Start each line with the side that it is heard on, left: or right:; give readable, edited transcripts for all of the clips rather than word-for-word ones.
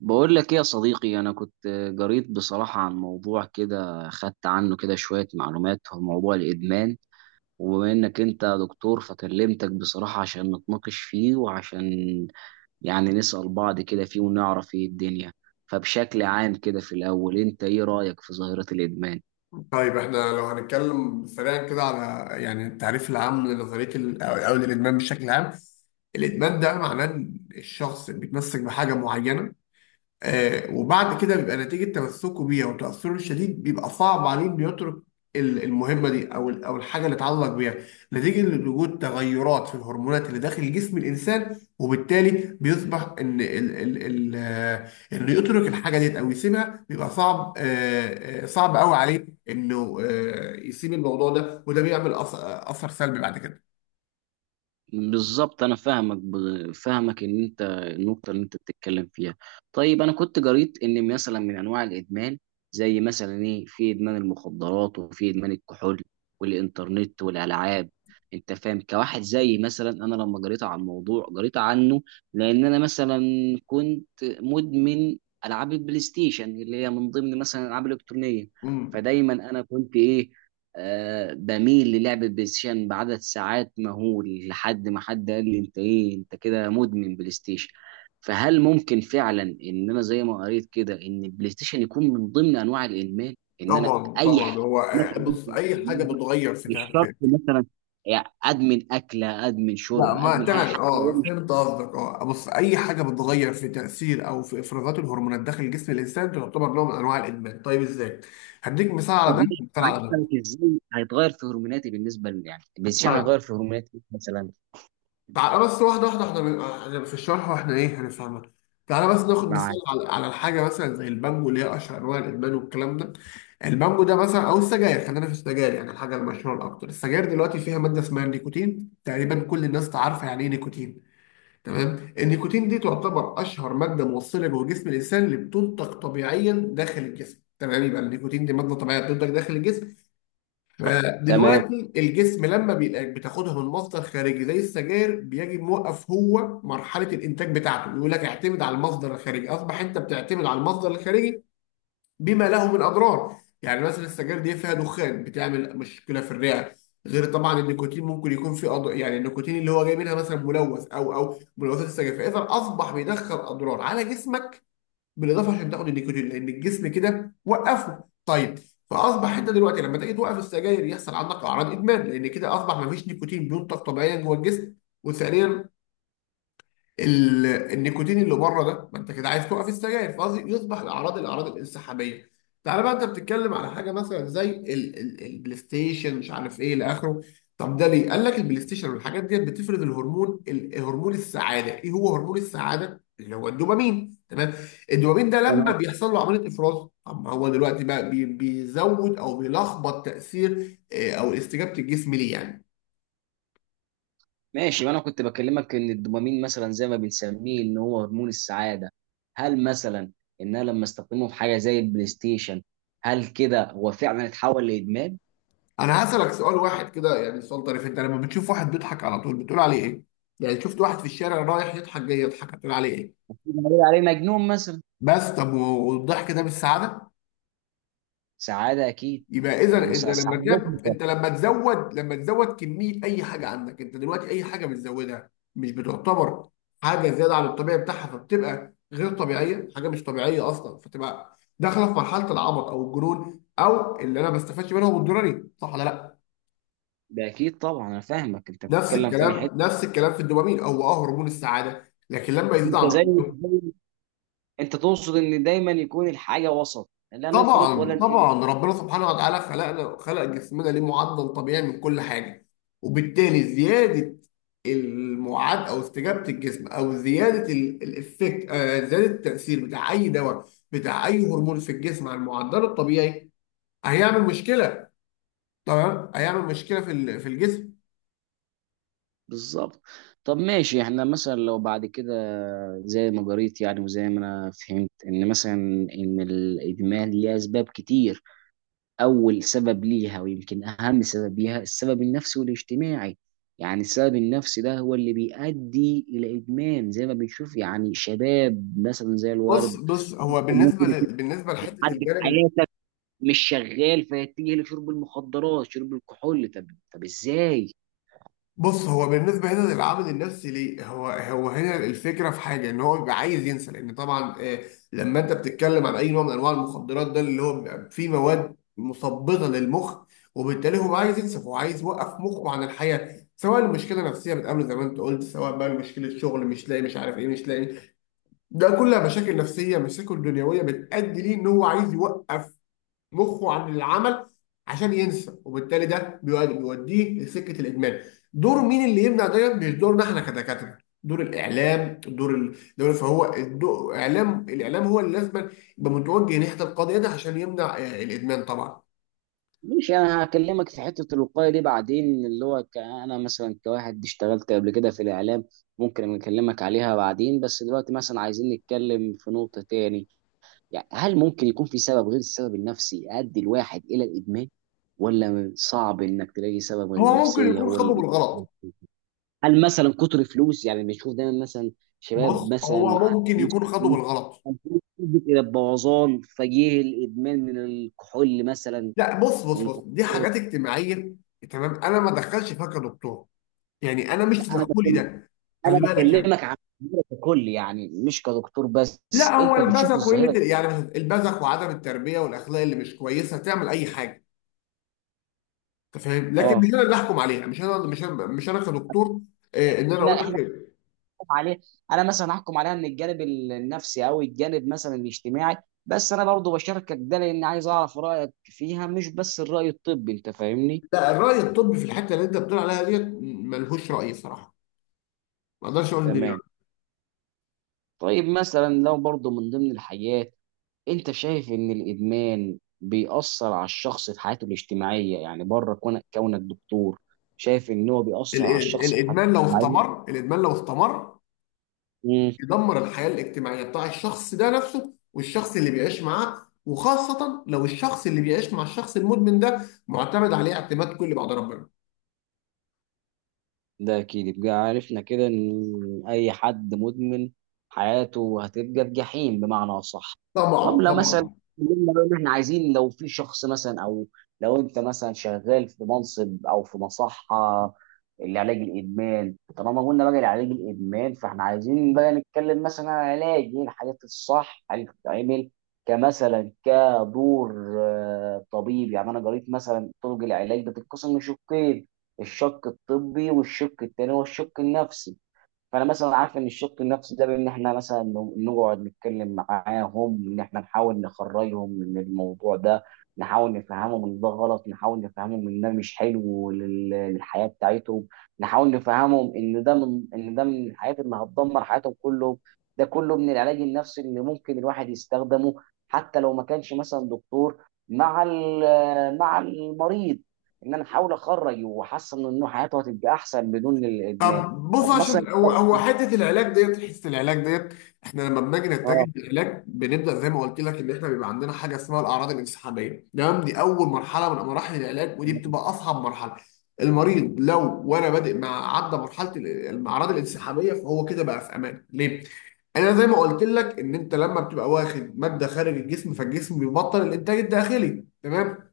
right: بقول لك ايه يا صديقي؟ انا كنت قريت بصراحة عن موضوع كده، خدت عنه كده شوية معلومات، هو موضوع الادمان. وبما انك انت دكتور فكلمتك بصراحة عشان نتناقش فيه، وعشان يعني نسأل بعض كده فيه ونعرف ايه الدنيا. فبشكل عام كده في الاول، انت ايه رأيك في ظاهرة الادمان؟
left: طيب احنا لو هنتكلم سريعا كده على التعريف العام لنظريه ال- او أو للادمان بشكل عام. الادمان ده معناه ان الشخص بيتمسك بحاجه معينه، وبعد كده بيبقى نتيجة تمسكه بيها وتأثره الشديد بيبقى صعب عليه إنه يترك المهمة دي أو الحاجة اللي اتعلق بيها نتيجة لوجود تغيرات في الهرمونات اللي داخل جسم الإنسان، وبالتالي بيصبح إن ال ال ال آه، إنه يترك الحاجة ديت أو يسيبها بيبقى صعب قوي عليه إنه يسيب الموضوع ده، وده بيعمل أثر سلبي بعد كده.
right: بالظبط، انا فاهمك، فاهمك ان انت النقطه اللي انت بتتكلم فيها. طيب انا كنت قريت ان مثلا من انواع الادمان زي مثلا ايه، في ادمان المخدرات، وفي ادمان الكحول والانترنت والالعاب. انت فاهم؟ كواحد زي مثلا انا، لما قريت عن الموضوع قريت عنه لان انا مثلا كنت مدمن العاب البلاي ستيشن، اللي هي من ضمن مثلا الالعاب الالكترونيه.
left: مم.
right: فدايما انا كنت ايه، بميل للعب البلاي ستيشن بعدد ساعات مهول، لحد ما حد قال لي: انت ايه؟ انت كده مدمن بلاي ستيشن. فهل ممكن فعلا ان انا زي ما قريت كده ان البلاي ستيشن يكون من ضمن انواع الادمان؟ ان انا
left: طبعا
right: اي
left: طبعا
right: حاجه
left: هو،
right: مثلا
left: بص
right: ممكن
left: أي
right: أدمن
left: حاجة
right: منها؟
left: بتغير في.
right: مش شرط مثلا يعني ادمن اكله، ادمن
left: لا،
right: شرب،
left: ما
right: ادمن حاجه،
left: تمام،
right: حتى لو
left: اه
right: مش...
left: فهمت قصدك. اه بص، اي حاجه بتتغير في تاثير او في افرازات الهرمونات داخل جسم الانسان تعتبر نوع من انواع الادمان. طيب ازاي؟ هديك مثال على
right: طب
left: ده،
right: مش
left: مثال على ده.
right: معرفة ازاي هيتغير في هرموناتي بالنسبه يعني البلاي ستيشن
left: طيب.
right: هيغير في هرموناتي مثلا؟
left: تعالى بس واحده واحده، احنا في الشرح واحنا ايه هنفهمها. تعالى بس ناخد
right: مع...
left: مثال على الحاجه مثلا زي البانجو اللي هي اشهر انواع الادمان والكلام ده. البانجو ده مثلا او السجاير، خلينا في السجاير يعني الحاجه المشهوره الاكتر. السجاير دلوقتي فيها ماده اسمها النيكوتين، تقريبا كل الناس تعرف يعني ايه نيكوتين. تمام، النيكوتين دي تعتبر اشهر ماده موصله جوه جسم الانسان، اللي بتنتج طبيعيا داخل الجسم. تمام، يبقى النيكوتين دي ماده طبيعيه بتنتج داخل الجسم.
right: تمام.
left: فدلوقتي الجسم لما بيلاقيك بتاخدها من مصدر خارجي زي السجاير بيجي موقف، هو مرحله الانتاج بتاعته يقول لك اعتمد على المصدر الخارجي، اصبح انت بتعتمد على المصدر الخارجي بما له من اضرار. يعني مثلا السجاير دي فيها دخان، بتعمل مشكله في الرئه. غير طبعا النيكوتين ممكن يكون في أض... يعني النيكوتين اللي هو جاي منها مثلا ملوث، او ملوثات السجاير، فاذا اصبح بيدخل اضرار على جسمك. بالاضافه عشان تاخد النيكوتين لان الجسم كده وقفه، طيب فاصبح انت دلوقتي لما تيجي توقف السجاير يحصل عندك اعراض ادمان، لان كده اصبح ما فيش نيكوتين بينتج طبيعيا جوه الجسم، وثانيا النيكوتين اللي بره ده، ما انت كده عايز توقف السجاير، فقصدي يصبح الاعراض الانسحابيه. تعالى بقى، انت بتتكلم على حاجه مثلا زي البلاي ستيشن مش عارف ايه الى اخره. طب ده ليه؟ قال لك البلاي ستيشن والحاجات ديت بتفرز الهرمون هرمون السعاده، ايه هو هرمون السعاده؟ اللي هو الدوبامين، تمام؟ الدوبامين ده لما بيحصل له عمليه افراز، طب ما هو دلوقتي بقى بيزود او بيلخبط تاثير او استجابه الجسم ليه يعني.
right: ماشي، ما انا كنت بكلمك ان الدوبامين مثلا زي ما بنسميه ان هو هرمون السعاده. هل مثلا ان انا لما استخدمه في حاجه زي البلاي ستيشن، هل كده هو فعلا اتحول لادمان؟
left: انا هسألك سؤال واحد كده، يعني سؤال طريف، انت لما بتشوف واحد بيضحك على طول بتقول عليه ايه؟ يعني شفت واحد في الشارع رايح يضحك جاي يضحك، هتقول عليه ايه؟
right: بنقول عليه مجنون مثلا.
left: بس طب، والضحك ده مش سعادة؟
right: سعاده اكيد.
left: يبقى اذا
right: مس-
left: انت لما
right: سعاده
left: تب...
right: مطلقه.
left: انت لما تزود لما تزود كمية اي حاجة عندك، انت دلوقتي اي حاجة بتزودها مش بتعتبر حاجة زيادة عن الطبيعي بتاعها، فبتبقى غير طبيعية، حاجة مش طبيعية اصلا، فتبقى داخلة في مرحلة العبط او الجنون، او اللي انا ما بستفادش منهم الضروري، صح ولا لا؟
right: ده اكيد طبعا، انا فاهمك انت بتتكلم في أنهي حته.
left: نفس الكلام في الدوبامين، هو اه هرمون السعاده لكن لما يزيد
right: انت
left: عن
right: زي
left: طبيعته.
right: زي- انت تقصد ان دايما يكون الحاجه وسط، لا نفرط ولا
left: طبعا
right: نقل.
left: طبعا، ربنا سبحانه وتعالى خلقنا، خلق جسمنا ليه معدل طبيعي من كل حاجه، وبالتالي زياده المعاد او استجابه الجسم او زياده الافكت، زياده التاثير بتاع اي دواء، بتاع اي هرمون في الجسم على المعدل الطبيعي، هيعمل مشكله. تمام، هيعمل مشكله في في الجسم.
right: بالظبط. طب ماشي، احنا مثلا لو بعد كده زي ما قريت يعني، وزي ما انا فهمت ان مثلا ان الادمان ليه اسباب كتير. اول سبب ليها ويمكن اهم سبب ليها السبب النفسي والاجتماعي. يعني السبب النفسي ده هو اللي بيؤدي الى ادمان، زي ما بنشوف يعني شباب مثلا زي
left: بص
right: الورد
left: بص،
right: ممكن يكون
left: بالنسبه لحته
right: حد في
left: الجانب.
right: حياتك مش شغال، فيتجه لشرب المخدرات، شرب الكحول. طب، طب ازاي؟
left: بص، هو بالنسبة هنا للعامل النفسي ليه، هو هنا الفكرة في حاجة ان هو بيبقى عايز ينسى، لان طبعا آه، لما انت بتتكلم عن اي نوع من انواع المخدرات، ده اللي هو بيبقى فيه مواد مثبطة للمخ، وبالتالي هو عايز ينسى، هو عايز يوقف مخه عن الحياة. سواء المشكلة نفسية بتقابله زي ما انت قلت، سواء بقى مشكلة شغل، مش لاقي، مش عارف ايه، مش لاقي، ده كلها مشاكل نفسية، مشاكل دنيوية بتأدي ليه ان هو عايز يوقف مخه عن العمل عشان ينسى، وبالتالي ده بيوديه لسكه الادمان. دور مين اللي يمنع ده؟ مش دورنا احنا كدكاتره، دور الاعلام، دور الدوله، فهو الدو- اعلام الاعلام هو اللي لازم يبقى متوجه ناحيه القضيه دي عشان يمنع الادمان طبعا.
right: مش انا هكلمك في حته الوقايه دي بعدين، اللي هو انا مثلا كواحد اشتغلت قبل كده في الاعلام، ممكن اكلمك عليها بعدين، بس دلوقتي مثلا عايزين نتكلم في نقطه تاني. يعني هل ممكن يكون في سبب غير السبب النفسي يؤدي الواحد الى الادمان، ولا صعب انك تلاقي سبب غير
left: هو ممكن
right: النفسيه
left: يكون
right: هو اللي
left: خده
right: بي...؟
left: بالغلط.
right: هل مثلا كتر فلوس؟ يعني بنشوف دايما مثلا شباب
left: بص،
right: مثلا
left: هو
right: معاه
left: ممكن
right: فلوس
left: يكون خده
right: كتير،
left: بالغلط.
right: فالفلوس تؤدي الى البوظان فجيه الادمان من الكحول مثلا
left: لا بص، دي
right: والمخدرات.
left: حاجات اجتماعيه، تمام. انا ما دخلش فيها كدكتور، يعني انا مش
right: لا، انا
left: تدخلي
right: بتكلم،
left: ده،
right: انا
left: خلي بالك يعني.
right: بكلمك عن الظاهره ككل يعني، مش كدكتور
left: لا
right: بس
left: هو
right: انت بتشوف
left: البذخ وقله
right: الظاهره دي.
left: يعني مثلا البذخ وعدم التربيه والاخلاق اللي مش كويسه تعمل اي حاجه. انت فاهم، لكن مش
right: اه.
left: انا اللي احكم عليها، مش انا كدكتور ان انا
right: احنا
left: اقول لك إيه.
right: هنحكم عليه. انا مثلا هحكم عليها من الجانب النفسي، او الجانب مثلا الاجتماعي، بس انا برضو بشاركك ده لان عايز اعرف رايك فيها، مش بس الراي الطبي، انت فاهمني.
left: لا، الراي الطبي في الحته اللي انت بتقول عليها ديت ملهوش راي صراحه، ما اقدرش اقول ان
right: تمام. طيب مثلا لو برضو من ضمن الحاجات، انت شايف ان الادمان بيأثر على الشخص في حياته الاجتماعيه؟ يعني بره كونك، كونك دكتور، شايف ان هو بيأثر على الشخص في حياته
left: الادمان لو
right: الاجتماعيه؟
left: استمر، الادمان لو استمر يدمر الحياه الاجتماعيه بتاع الشخص ده نفسه، والشخص اللي بيعيش معاه، وخاصه لو الشخص اللي بيعيش مع الشخص المدمن ده معتمد عليه اعتماد كلي بعد ربنا.
right: ده اكيد. يبقى عرفنا كده ان اي حد مدمن حياته هتبقى في جحيم بمعنى اصح. طب
left: طبعا
right: لو مثلا
left: طبعا.
right: قلنا بقى ان احنا عايزين، لو في شخص مثلا، او لو انت مثلا شغال في منصب او في مصحه لعلاج الادمان، طالما قلنا بقى لعلاج الادمان، فاحنا عايزين بقى نتكلم مثلا عن علاج ايه الحاجات الصح اللي بتتعمل كمثلا كدور طبيب. يعني انا قريت مثلا طرق العلاج بتتقسم لشقين: الشق الطبي، والشق التاني هو الشق النفسي. فانا مثلا عارف ان الشق النفسي ده بان احنا مثلا نقعد نتكلم معاهم ان احنا نحاول نخرجهم من الموضوع ده، نحاول نفهمهم ان ده غلط، نحاول نفهمهم ان ده مش حلو للحياه بتاعتهم، نحاول نفهمهم ان ده من، ان ده من الحاجات اللي هتدمر حياتهم كلهم. ده كله من العلاج النفسي اللي ممكن الواحد يستخدمه حتى لو ما كانش مثلا دكتور مع مع المريض، ان انا احاول اخرج واحسن انه حياته هتبقى احسن بدون الادمان.
left: طب بص،
right: طب مثلا...
left: عشان هو حته العلاج ديت، حته العلاج ديت، احنا لما بنيجي نتجه
right: اه.
left: للعلاج بنبدا زي ما قلت لك، ان احنا بيبقى عندنا حاجه اسمها الاعراض الانسحابيه، تمام، دي اول مرحله من مراحل العلاج، ودي بتبقى اصعب مرحله. المريض لو وانا بادئ مع عدى مرحله الاعراض الانسحابيه، فهو كده بقى في امان. ليه؟ انا زي ما قلت لك، ان انت لما بتبقى واخد ماده خارج الجسم فالجسم بيبطل الانتاج الداخلي، تمام.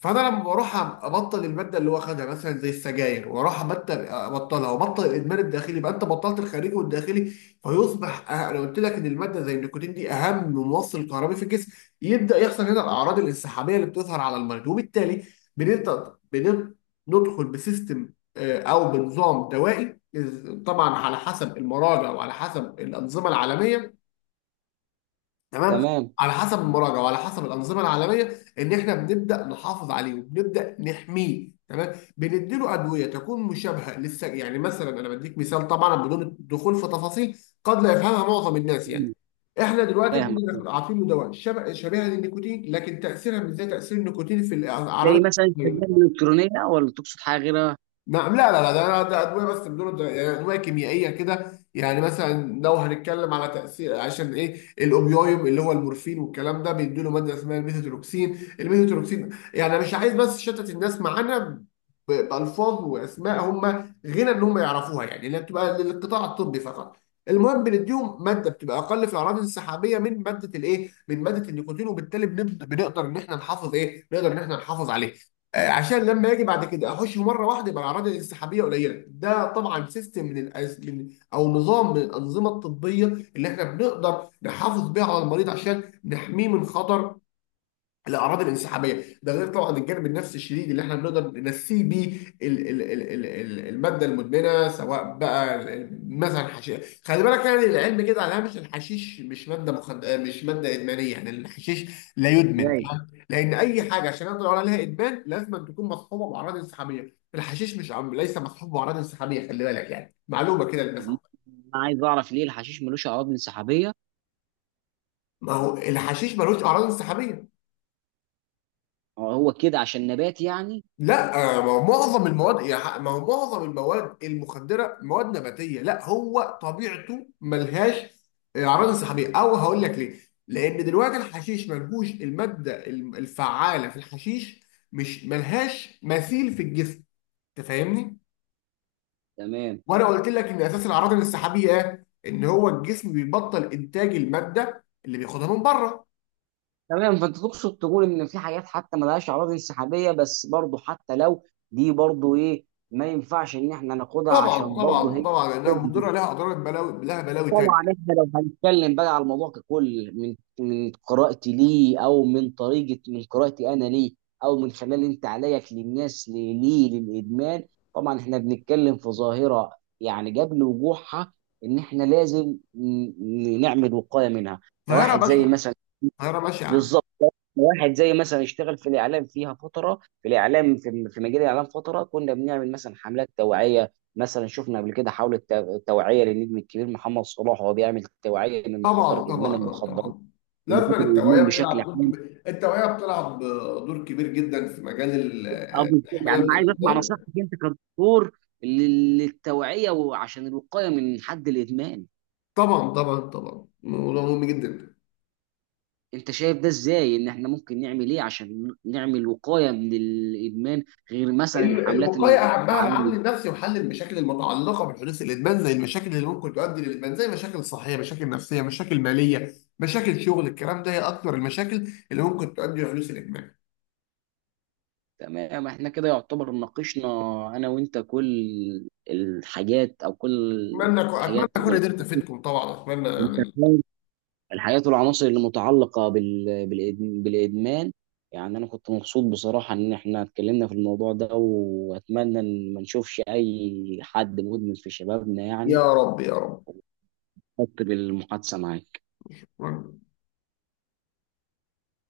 left: فانا لما بروح ابطل الماده اللي هو خدها مثلا زي السجاير، واروح ابطل ابطلها وابطل الادمان الداخلي، يبقى انت بطلت الخارجي والداخلي. فيصبح انا قلت لك ان الماده زي النيكوتين دي اهم موصل كهربي في الجسم، يبدا يحصل هنا الاعراض الانسحابيه اللي بتظهر على المريض، وبالتالي بنبدا بنب- ندخل بسيستم، او بنظام دوائي طبعا على حسب المراجع وعلى حسب الانظمه العالميه، تمام.
right: تمام.
left: على حسب المراجعه وعلى حسب الانظمه العالميه، ان احنا بنبدا نحافظ عليه، وبنبدا نحميه. تمام، بنديله ادويه تكون مشابهه للس، يعني مثلا انا بديك مثال طبعا بدون الدخول في تفاصيل قد لا يفهمها معظم الناس يعني.
right: مم.
left: احنا دلوقتي
right: فاهم.
left: بنقول إحنا عاطين له دواء شبيهه للنيكوتين، لكن تاثيرها مش زي تاثير النيكوتين في الاعراض
right: زي مثلا السجاير
left: الجسدية.
right: الالكترونيه، ولا تقصد حاجه غيرها؟
left: نعم، لا ده ده ادويه بس بدون يعني ادويه كيميائيه كده، يعني مثلا لو هنتكلم على تاثير، عشان ايه الاوبيويد اللي هو المورفين والكلام ده بيدوا له ماده اسمها الميثوتروكسين، الميثوتروكسين، يعني انا مش عايز بس شتت الناس معانا بالفاظ واسماء هم غنى ان هم يعرفوها، يعني اللي بتبقى للقطاع الطبي فقط. المهم بنديهم ماده بتبقى اقل في الاعراض الانسحابيه من ماده الايه، من ماده النيكوتين، وبالتالي بنقدر ان احنا نحافظ ايه، نقدر ان احنا نحافظ عليها، عشان لما اجي بعد كده اخش مره واحده يبقى الاعراض الانسحابيه قليله. ده طبعا سيستم من الأز... من، او نظام من الانظمه الطبيه اللي احنا بنقدر نحافظ بيه على المريض عشان نحميه من خطر الاعراض الانسحابيه. ده غير طبعا الجانب النفسي الشديد اللي احنا بنقدر ننسيه بيه الماده المدمنه، سواء بقى مثلا حشيش. خلي بالك يعني، العلم كده على هامش، الحشيش مش ماده مخد... مش ماده ادمانيه يعني، الحشيش لا يدمن،
right: ازاي؟
left: تمام؟ لان اي حاجه عشان نقدر نقول عليها ادمان لازم أن تكون مصحوبه باعراض انسحابيه، الحشيش مش عم... ليس مصحوب باعراض انسحابيه، خلي بالك يعني، معلومه كده
right: طب
left: للناس عامة.
right: انا عايز اعرف ليه الحشيش ملوش عوامل انسحابيه؟
left: ما هو الحشيش ملوش اعراض انسحابيه.
right: هو هو كده عشان نبات يعني؟
left: لا، ما هو معظم المواد يا ما هو معظم المواد المخدره مواد نباتيه، لا هو طبيعته ملهاش اعراض انسحابيه، او هقول لك ليه. لان دلوقتي الحشيش ملهوش الماده الفعاله في الحشيش، مش ملهاش مثيل في الجسم، انت فاهمني.
right: تمام.
left: وانا قلت لك ان اساس الاعراض الانسحابيه ايه؟ ان هو الجسم بيبطل انتاج الماده اللي بياخدها من بره.
right: تمام، فانت تقصد تقول ان في حاجات حتى ملهاش عوامل انسحابيه، بس برضه حتى لو دي، برضه ايه، ما ينفعش ان احنا ناخدها
left: طبعا
right: عشان برضه
left: طبعا
right: هي...
left: طبعا، لانها مضره، لها اضرار، بلاوي، لها بلاوي
right: طبعا.
left: تانيه.
right: احنا لو هنتكلم بقى على الموضوع ككل، من من قراءتي ليه، او من طريقه، من قراءتي انا ليه، او من خلال انت عليك للناس ليه، ليه للادمان، طبعا احنا بنتكلم في ظاهره يعني قبل وقوعها ان احنا لازم نعمل وقايه منها.
left: ظاهره
right: كواحد زي
left: بشعه،
right: مثلا...
left: ظاهره بشعه.
right: بالظبط. واحد زي مثلا اشتغل في الاعلام فيها فتره، في الاعلام، في في مجال الاعلام فتره، كنا بنعمل مثلا حملات توعيه. مثلا شفنا قبل كده حاولة توعيه للنجم الكبير محمد صلاح، وهو بيعمل توعيه من خطر
left: طبعا
right: ادمان
left: طبعا،
right: المخدرات
left: طبعا، لازم
right: ومخاطر
left: التوعيه
right: الادمان بشكل
left: بتلعب دور
right: عام.
left: كبير، التوعيه بتلعب دور كبير جدا في مجال ال-
right: بالظبط.
left: الحمايه من
right: يعني انا عايز اسمع
left: الامراض.
right: نصيحتك انت كدكتور للتوعيه وعشان الوقايه من حد الادمان.
left: طبعا طبعا طبعا، موضوع مهم جدا.
right: انت شايف ده ازاي، ان احنا ممكن نعمل ايه عشان نعمل وقايه من الادمان غير مثلا الحملات
left: الوقايه اهمها
right: التوعيه؟
left: العامل النفسي وحل المشاكل المتعلقه بحدوث الادمان، زي المشاكل اللي ممكن تؤدي للادمان، زي مشاكل صحيه، مشاكل نفسيه، مشاكل ماليه، مشاكل شغل، الكلام ده هي اكثر المشاكل اللي ممكن تؤدي لحدوث الادمان.
right: تمام، احنا كده يعتبر ناقشنا انا وانت كل الحاجات، او كل
left: اتمنى
right: الحاجات
left: اكون قدرت افيدكم طبعا، اتمنى
right: انت
left: يعني.
right: فاهم، الحاجات والعناصر اللي متعلقة بالادمان. يعني انا كنت مبسوط بصراحة ان احنا اتكلمنا في الموضوع ده، واتمنى ان ما نشوفش اي حد مدمن في شبابنا يعني.
left: يا رب يا
right: مبسوط بالمحادثة معاك.
left: رب.